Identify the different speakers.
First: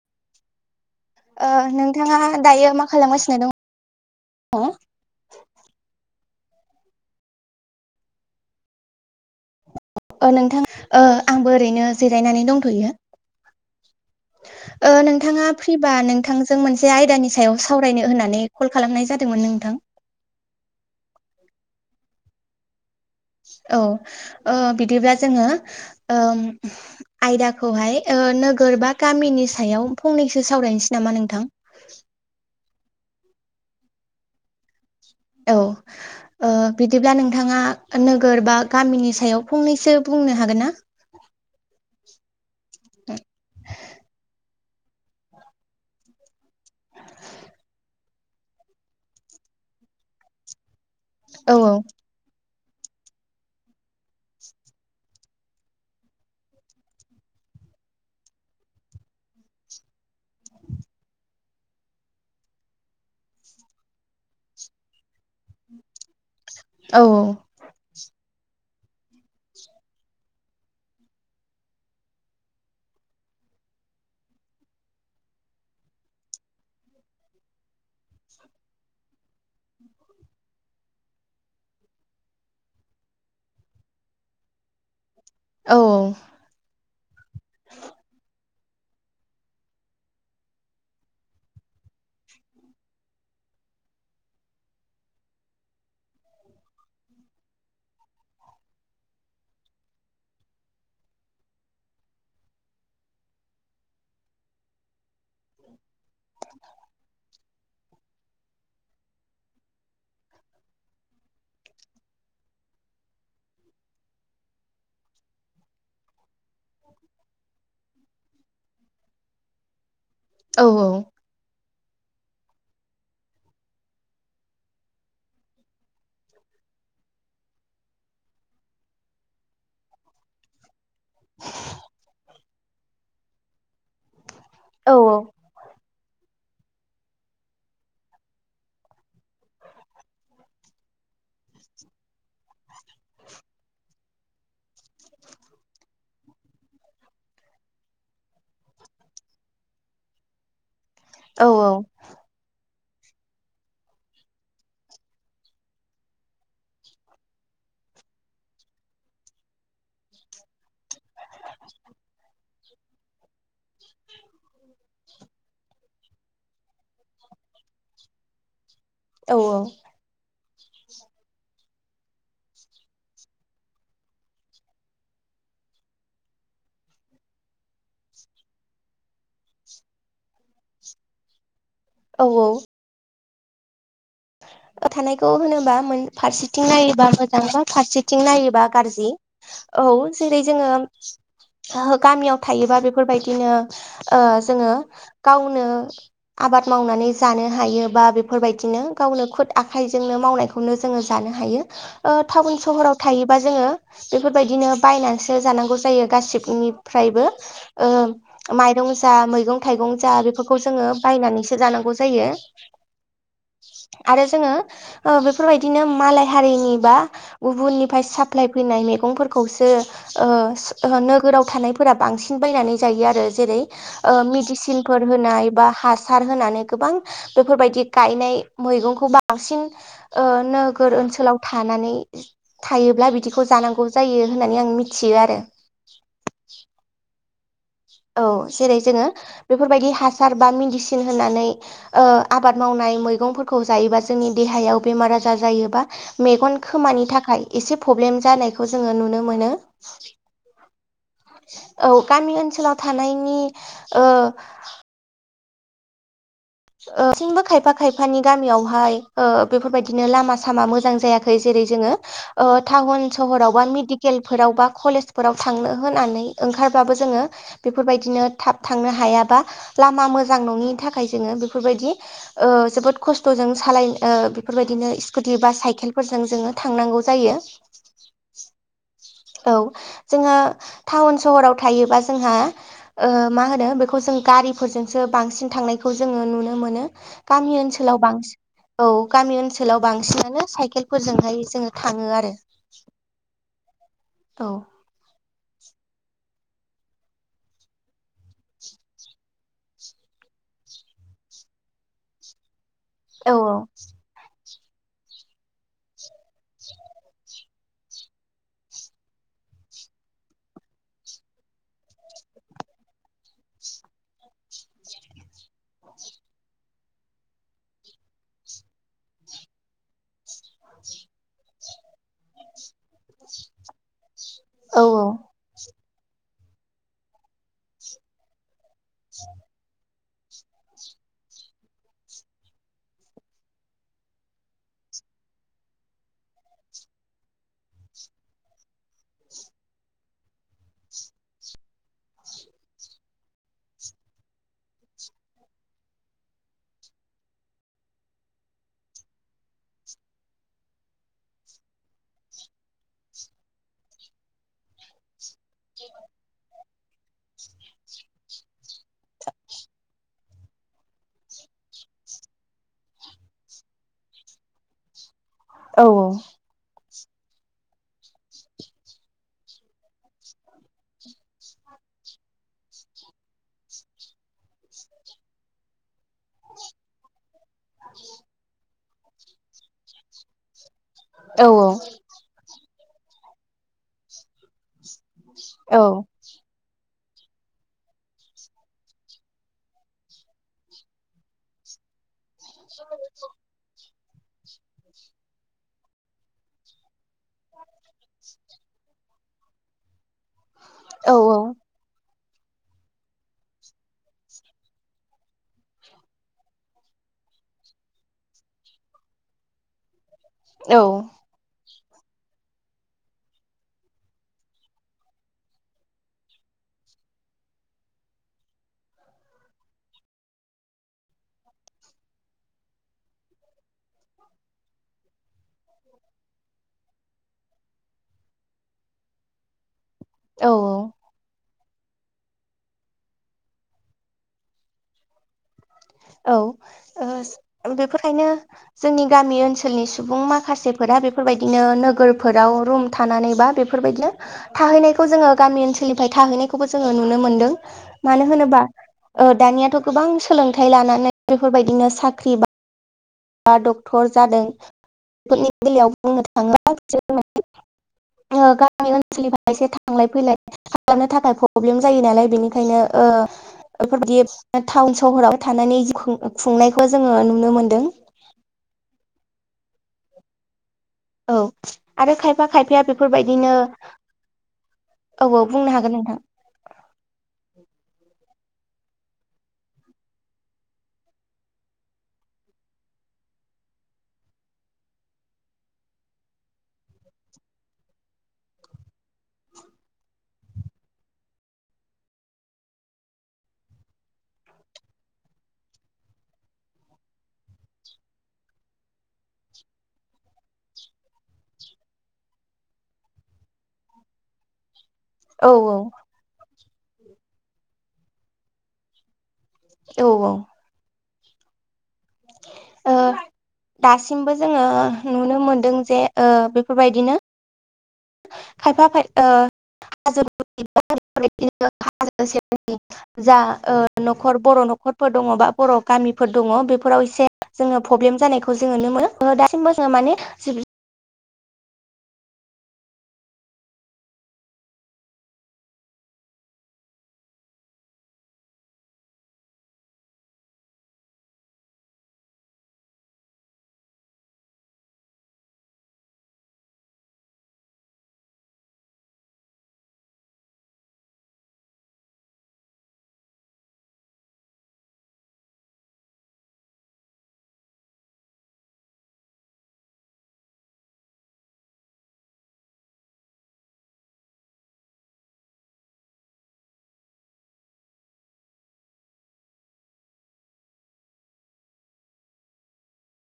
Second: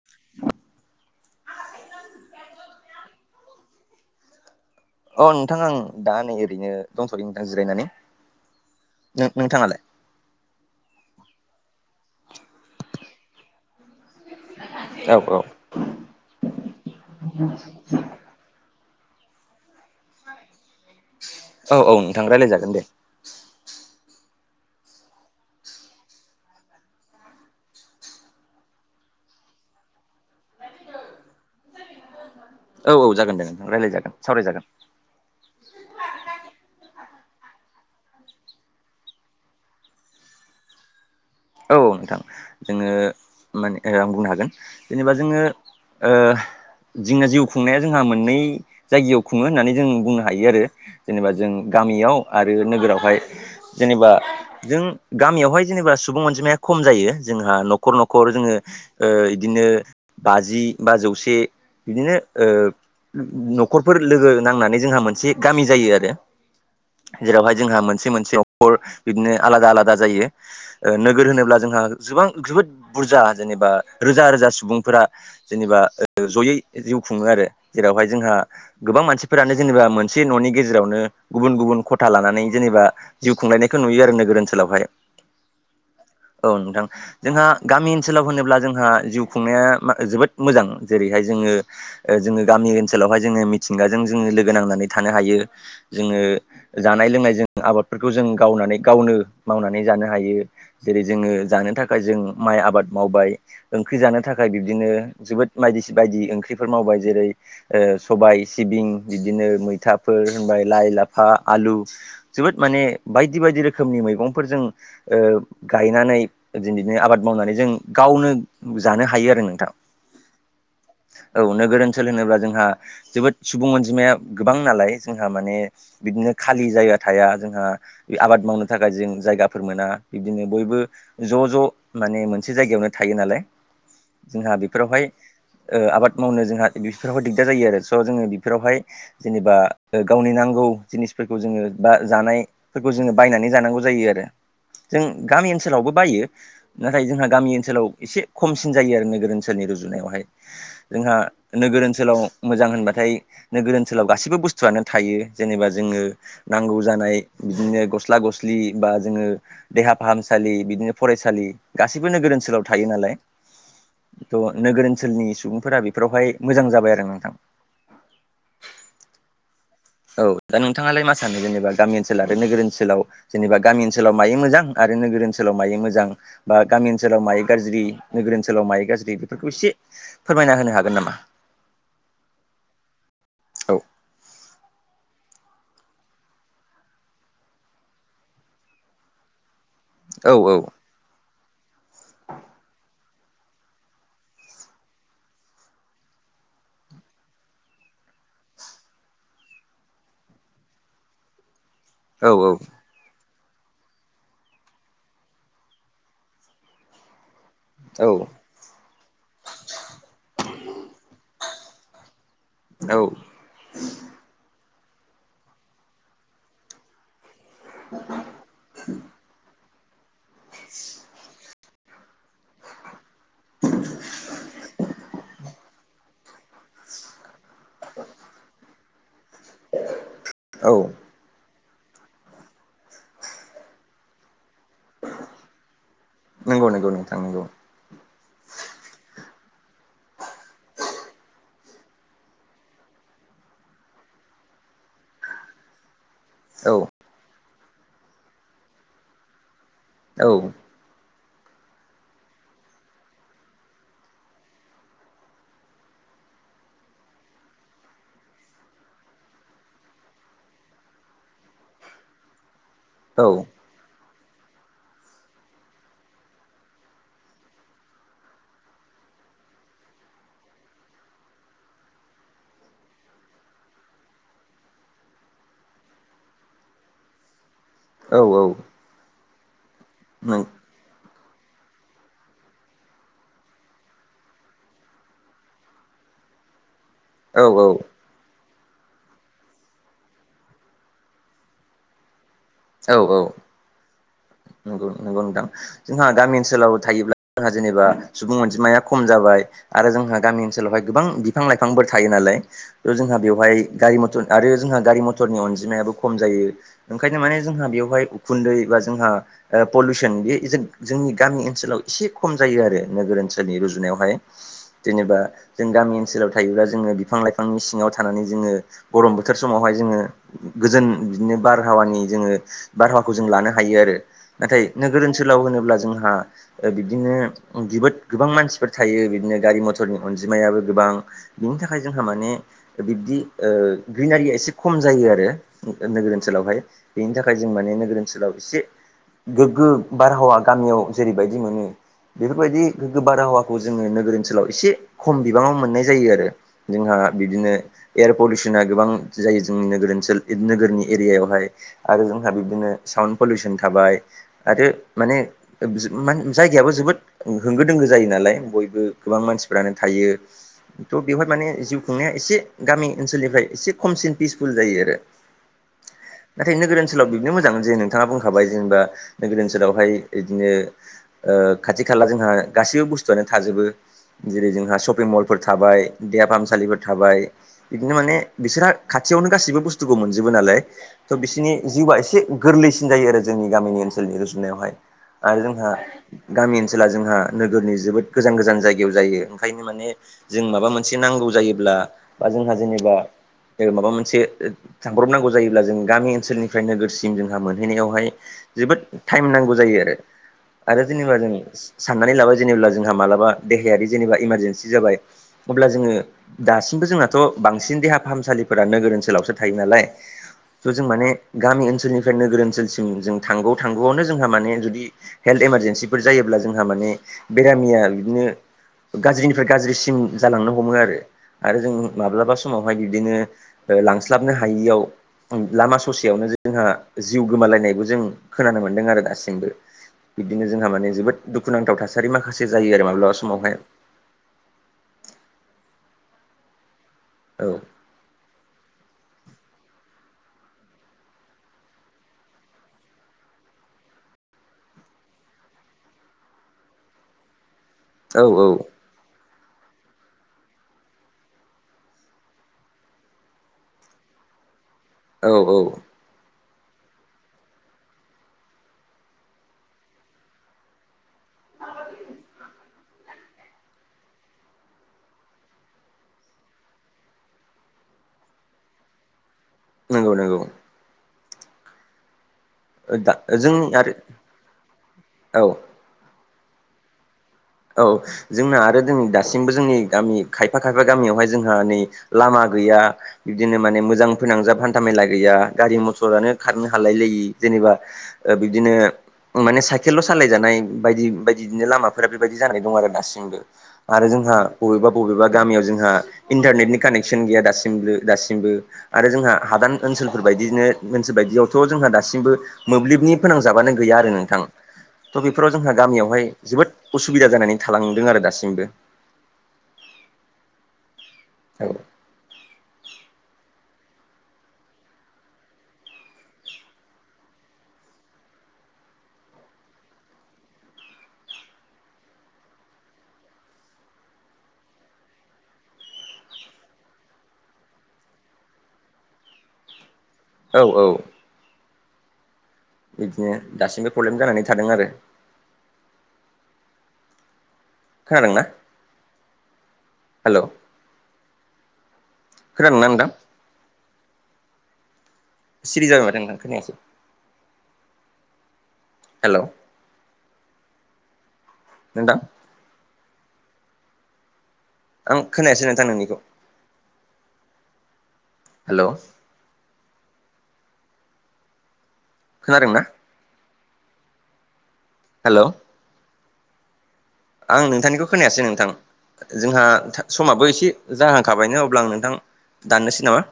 Speaker 1: [inaudible] [inaudible] [inaudible]
Speaker 2: नोंथाङा दायो मा खालामगासिनो दं?
Speaker 1: अ नोंथां आं दा नै ओरैनो दंथयो नोंथां जिरायनानै नों नोंथाङालाय
Speaker 2: नोंथां आंबो ओरैनो जिरायनानै दंथ'यो।
Speaker 1: औ औ
Speaker 2: नोंथाङा फ्रिबा नोंथांजों मोनसे आयदानि सायाव सावराय फरायनो होनानै कल खालामनाय जादोंमोन नोंथां।
Speaker 1: औ नोंथां रायज्लायजागोन दे।
Speaker 2: औ बिदिब्ला जोङो आयदाखौहाय नोगोर बा गामिनि सायाव फंनैसो सावरायनोसै नामा नोंथां?
Speaker 1: औ औ जागोन जागोन रायज्लायजागोन सावरायजागोन।
Speaker 2: औ बिदिब्ला नोंथाङा नोगोर बा गामिनि सायाव फंनैसो बुंनो हागोन ना?
Speaker 1: औ नोंथां जोङो माने आं बुंनो हागोन। जेनेबा जोङो जोंना जिउ खुंनाया जोंहा मोननै जायगायाव खुङो होननानै जों बुंनो हायो आरो। जेनेबा जों
Speaker 2: औ
Speaker 1: गामियाव आरो नोगोरावहाय जेनेबा जों गामियावहाय जेनेबा सुबुं अनजिमाया खम जायो ।जोंहा न'खर न'खर जोङो बिदिनो बाजि बा जौसे बिदिनो न'खरफोर लोगो नांनानै जोंहा मोनसे गामि जायो आरो।
Speaker 2: औ
Speaker 1: जेरावहाय जोंहा मोनसे मोनसे अखर बिदिनो आलादा- आलादा जायो। नोगोर होनोब्ला जोंहा गोबां जोबोद बुरजा जेनेबा रोजा- रोजा सुबुंफोरा जेनेबा जयै जिउ खुङो आरो ।जेरावहाय जोंहा गोबां मानसिफोरानो जेनेबा मोनसे न'नि गेजेरावनो गुबुन गुबुन खथा लानानै जेनेबा जिउ खुंलायनायखौ नुयो आरो नोगोर ओनसोलावहाय।
Speaker 2: औ
Speaker 1: औ नोंथां जोंहा गामि ओनसोलाव होनोब्ला जोंहा जिउ खुंनाया जोबोद मोजां। जेरैहाय जोङो जोङो गामि ओनसोलावहाय जोङो मिथिंगाजों जोङो लोगो नांनानै थानो हायो। जोङो जानाय लोंनायजों आबादफोरखौ जों गावनानै गावनो मावनानै जानो हायो। जेरै जोङो जानो थाखाय जों माइ आबाद मावबाय। ओंख्रि जानो थाखाय बिब्दिनो जोबोद बायदिस बायदि ओंख्रिफोर मावबाय जेरै ओ सबाय सिबिं बिदिनो मैथाफोर होनबाय लाइ लाफा आलु जोबोद माने बायदि बायदि रोखोमनि मैगंफोरजों ओ गायनानै जों बिदिनो आबाद मावनानै जों गावनो जानो हायो आरो नोंथां।
Speaker 2: औ-औ
Speaker 1: औ नोगोर ओनसोल होनोब्ला जोंहा जोबोद सुबुं अनजिमाया गोबां नालाय जोंहा माने बिदिनो खालि जायगा थाया जोंहा आबाद मावनो थाखाय जों जायगाफोर मोना बिदिनो बयबो ज' ज' माने मोनसे जायगायावनो थायो नालाय। जोंहा
Speaker 2: औ
Speaker 1: बेफोरावहाय ओ आबाद मावनो जोंहा बेफोरावाय दिगदार जायो आरो स' जोङो बेफोरावहाय जेनेबा ओ गावनि नांगौ जिनिसफोरखौ जोङो बा जानाय फोरखौ जोङो बायनानै जानांगौ जायो। आरो जों गामि ओनसोलावबो बायो। नाथाय जोंहा गामि ओनसोलाव एसे खमसिन जायो आरो नोगोर ओनसोलनि रुजुनायावहाय। जोंहा
Speaker 2: औ
Speaker 1: नोगोर ओनसोलाव मोजां होनबाथाय नोगोर ओनसोलाव गासैबो बुस्थुआनो थायो। जेनेबा जोङो नांगौ जानाय बिदिनो गस्ला गस्लि बा जोङो देहा फाहामसालि बिदिनो फरायसालि गासैबो नोगोर ओनसोलाव थायो नालाय। थ' नोगोर ओनसोलनि सुबुंफोरा बेफोरावहाय मोजां जाबाय आरो नोंथां
Speaker 2: औ-औ
Speaker 1: औ दा नोंथाङालाय मा सानो जेनेबा गामि ओनसोल आरो नोगोर ओनसोलाव जेनबा गामि ओनसोलाव मायो मोजां आरो नोगोर ओनसोलाव मायो मोजां? बा गामि ओनसोलाव मायो गाज्रि नोगोर ओनसोलाव माय गाज्रि बेफोरखौ एसे फोरमायना होनो हागोन नामा?
Speaker 2: औ-औ
Speaker 1: औ
Speaker 2: थानायखौ होनोबा मोन फारसेथिं नायोबा मोजां बा फारसेथिं नायोबा गारजि औ जेरै जोङो ओ गामियाव थायोबा बे बेफोरबायदिनो जोङो गावनो आबाद मावनानै जानो हायो बा बेफोरबायदिनो गावनो खुद आखाइजोंनो मावनायखौनो जोङो जानो हायो ओ
Speaker 1: औ
Speaker 2: टाउन सहराव थायोबा जोङो बेफोरबायदिनो बायनानैसो जानांगौ जायो गासिबनिफ्रायबो। ओ
Speaker 1: औ
Speaker 2: माइरं जा मैगं थाइगं जा बेफोरखौ जोङो बायनानैसो जानांगौ जायो
Speaker 1: औ
Speaker 2: आरो जोङो ओ बेफोरबायदिनो मालाय हारिनि बा गुबुननिफ्राय साफ फ्लाय फैनाय मैगंफोरखौसो ओ सो नोगोराव थानाय फोरा बांसिन बायनानै जायो आरो जेरै ओ मिडिसिनफोर होनाय बा हासार होनानै गोबां बेफोरबायदि गायनाय मैगंखौ बांसिन ओ
Speaker 1: औ
Speaker 2: नोगोर ओनसोलाव थानानै थायोब्ला बिदिखौ जानांगौ जायो होननानै आं मिथियो आरो
Speaker 1: नोंगौ नोंगौ नोंथां नोंगौ
Speaker 2: औ जेरै जोङो बेफोरबायदि हासार बा मिडिसिन होनानै ओ आबाद मावनाय मैगंफोरखौ जायोबा जोंनि देहायाव बेमार आजार जायोबा मेगन
Speaker 1: औ
Speaker 2: खोमानि थाखाय एसे प्रब्लेम जानायखौ जोङो नुनो मोनो।
Speaker 1: औ।
Speaker 2: औ गामि ओनसोलाव थानायनि ओ ओ थिंबो खायफा खायफानि गामियावहाय ओ बेफोरबायदिनो लामा सामा मोजां जायाखै। जेरै जोङो ओ थावन
Speaker 1: औ
Speaker 2: सहराव बा मेडिक केल बा कलेजफोराव थांनो होनानै ओंखारबाबो जोङो बेफोरबायदिनो थाब थांनो हायाबा लामा मोजां नङिनि थाखाय जोङो बेफोरबायदि ओ जोबोद खस्थ'जों सालाय ओ बेफोरबायदिनो स्कुटि बा साइकेलफोरजों जोङो थांनांगौ जायो
Speaker 1: औ-औ
Speaker 2: औ जोंहा टाउन सहराव थायोबा जोंहा ओ मा होनो बेखौ जों गारिफोरजोंसो बांसिन थांनायखौ जोङो नुनो मोनो गामि
Speaker 1: औ
Speaker 2: ओनसोलाव बांसिन औ गामि ओनसोलाव बांसिनानो साइकेलफोरजोंहाय जोङो थाङो आरो
Speaker 1: औ औ
Speaker 2: औ
Speaker 1: नंगौ नंगौ नोंथां जोंहा गामि ओनसोलाव थायोब्ला जोंहा जेनेबा सुबुं अनजिमाया खम जाबाय आरो जोंहा गामि ओनसोलावहाय गोबां बिफां लाइफांफोर थायो नालाय थह जोंहा
Speaker 2: औ
Speaker 1: बेवहाय गारि मथर आरो जोंहा गारि मथरनि अनजिमायाबो खम जायो ओंखायनो माने जोंहा बेवहाय उखुन्दै बा जोंहा ओ पलिउसन बे जोंनि गामि ओनसोलाव एसे खम जायो आरो नोगोर ओनसोलनि रुजुनायावहाय जेनेबा जों गामि ओनसोलाव थायोब्ला जोङो बिफां लाइफांनि सिङाव थानानै जोङो गरम बोथोर समावहाय जोङो गोजोन बिदिनो बारहावानि जोङो बारहावाखौ जों लानो हायो आरो नाथाय
Speaker 2: औ
Speaker 1: नोगोर ओनसोलाव होनोब्ला जोंहा ओ बिदिनो जोबोद गोबां मानसिफोर थायो बिदिनो गारि मथर फोरनि अनजिमायाबो गोबां बिनि थाखाय जोंहा माने बिब्दि ओ ग्रिनारिया एसे खम जायो आरो नोगोर ओनसोलावहाय बेनि थाखाय जों माने नोगोर ओनसोलाव एसे गोग्गो बारहावा गामियाव जेरैबायदि मोनो बेफोरबायदि गोग्गो बारहावाखौ जोङो नोगोर ओनसोलाव एसे खम बिबाङाव मोननाय जायो आरो जोंहा बिदिनो एयार पलिउसना गोबां जायो जोंनि नोगोर ओनसोल नोगोरनि एरियायावहाय आरो जोंहा बिबदिनो साउन्ड पलिउसन थाबाय आरो माने ओ बिजमान जायगायाबो जोबोद होंगो दोंगो जायो नालाय बयबो गोबां मानसिफ्रानो थायो थ' बेवहाय माने जिउ खुंनाया एसे गामि ओनसोलनिफ्राय एसे खमसिन पिसफुल जायो आरो
Speaker 2: औ औ
Speaker 1: नाथाय नोगोर ओनसोलाव बिबदिनो मोजां जे नोंथाङा बुंखाबाय जेनेबा नोगोर ओनसोलावहाय बिदिनो ओ खाथि खाला जोंहा गासैबो बुस्थुआनो थाजोबो जेरै जोंहा शपिं मलफोर थाबाय देहा फाहामसालिफोर थाबाय बिदिनो माने बिसोरहा खाथियावनो गाससिबो बुस्थुखौ मोनजोबो नालाय थ'
Speaker 2: औ
Speaker 1: बिसोरनि जिउआ एसे गोरलैसिन जायो आरो जोंनि गामिनि ओनसोलनि रुजुनायावहाय आरो जोंहा
Speaker 2: औ
Speaker 1: गामि ओनसोला जोंहा नोगोरनि जोबोद गोजान गोजान जायगायाव जायो ओंखायनो माने जों माबा मोनसे नांगौ जायोब्ला बा जोंहा जेनेबा ओ माबा मोनसे थांब्रबनांगौ जायोब्ला जों गामि ओनसोलनिफ्राय नोगोरसि दिन जोंहा मोनहैनायावहाय जोबोद टाइम नांगौ जायो आरो आरो जेनेबा जों
Speaker 2: औ
Speaker 1: साननानै लाबाय जेनेब्ला जोंहा मालाबा देहायारि जेनेबा इमारजेन्सि जाबाय अब्ला जोङो दासिमबो जोंनाथ' बांसिन देहा फाहामसालिफोरा नोगोर ओनसोलावसो थायो नालाय थ'
Speaker 2: औ
Speaker 1: जों माने गामि ओनसोलनिफ्राय नोगोर ओनसोलसिम जों थांगौ थांगौआवनो जोंहा माने जुदि हेल्थ इमारजेन्सिफोर जायोब्ला जोंहा माने बेरामिया बिदिनो गाज्रिनिफ्राय गाज्रिसिम जालांनो हमो आरो आरो जों माब्लाबा समावहाय बिदिनो ओ लांस्लाबनो हायियाव लामा ससेयावनो जे जोंहा जिउ गोमालायनायबो जों खोनानो मोन्दों आरो दासिमबो बिदिनो
Speaker 2: औ
Speaker 1: जोंहा माने जोबोद दुखुनांथाव थासारि माखासे जायो आरो माब्लाबा समावहाय
Speaker 2: औ
Speaker 1: औ
Speaker 2: ओ बेफोरखायनो जोंनि गामि ओनसोलनि सुबुं माखासेफोरा बेफोरबायदिनो नोगोरफोराव रुम थानानै बा बे फोरबायदिनो थाहैनायखौ जोङो गामि ओनसोलनिफ्राय थाहैनायखौबो जोङो नुनो मोनदों मानो
Speaker 1: औ
Speaker 2: होनोबा ओ दानियाथ' गोबां सोलोंथाइ लानानै बेफोरबायदिनो साख्रि बा बा डक्टर जादों
Speaker 1: औ
Speaker 2: बेफोरनि
Speaker 1: औ
Speaker 2: बेलायाव बुंनो थाङास होननानै गामि ओनसोलनिफ्राय एसे थांलाय फैलाय खालामनो थाखाय थाखाय प्रब्लेम जायो नालाय बेनिखायनो ओ बेफोरदि टाउन सहराव थानानै खुंनायखौ जोङो नुनो मोनदों [inaudible]
Speaker 1: नंगौ नंगौ
Speaker 2: औ आरो खायफा खायफाया
Speaker 1: दा
Speaker 2: बेफोरबायदिनो
Speaker 1: जों आरो
Speaker 2: औ औ बुंनो हागोन नोंथां
Speaker 1: औ जोंना आरो जोंनि दासिमबो जोंनि गामि खायफा खायफा गामियावहाय जोंहा नै लामा गैया बिबदिनो माने मोजां फोनांजाब हान्था मेला गैया गारि मथरानो खारनो हालाय लायि जेनेबा ओ बिबदिनो माने साइकेलल' सालायजानाय बायदि बायदि बिनो लामाफोरा बायदि जानाय दं आरो दासिबो आरो जोंहा बबेबा बबेबा गामियाव जोंहा इन्टारनेटनि कानेक्सन गैया दासिमबो दासिमबो आरो जोंहा हादान ओनसोलफोर बायदिनो ओनसोल बायदियावथ' जोंहा दासिमबो मोब्लिबनि फोनांजाबानो गैया आरो नोंथां थ'
Speaker 2: औ
Speaker 1: बेफोराव जोंहा गामियावहाय जोबोद उसुबिदा जानानै थालांदों आरो दासिमबो
Speaker 2: औ औ
Speaker 1: औ
Speaker 2: दासिमबो जोङो नुनो मोनदों जे बेफोरबायदिनो खायफााया हाजोनो हाजो जा न'खर बर' न'खरफोर दङ बा बर' गामिफोर दङ बेफोराव एसे जोङो प्रब्लेम जानायखौ जोङो नु मोनो दासिमबो जोङो माने
Speaker 1: औ औ बिदिनो दासिमबो प्रब्लेम जानानै थादों आरो खोनादोंनाा हेल' खोनान नांदां सिरि जाबाय माथ नोंथां खोनायासै हेल' नों दा आं खोनायासै नोंथां नोंनिखौ हेल' खोनादों ना हेल' आं नोंथांनिखौ खोनायासै नोंथां जोंहा समाबो एसे जाहांखाबायनो अब्ला आं नोंथां दाननोसै नामा?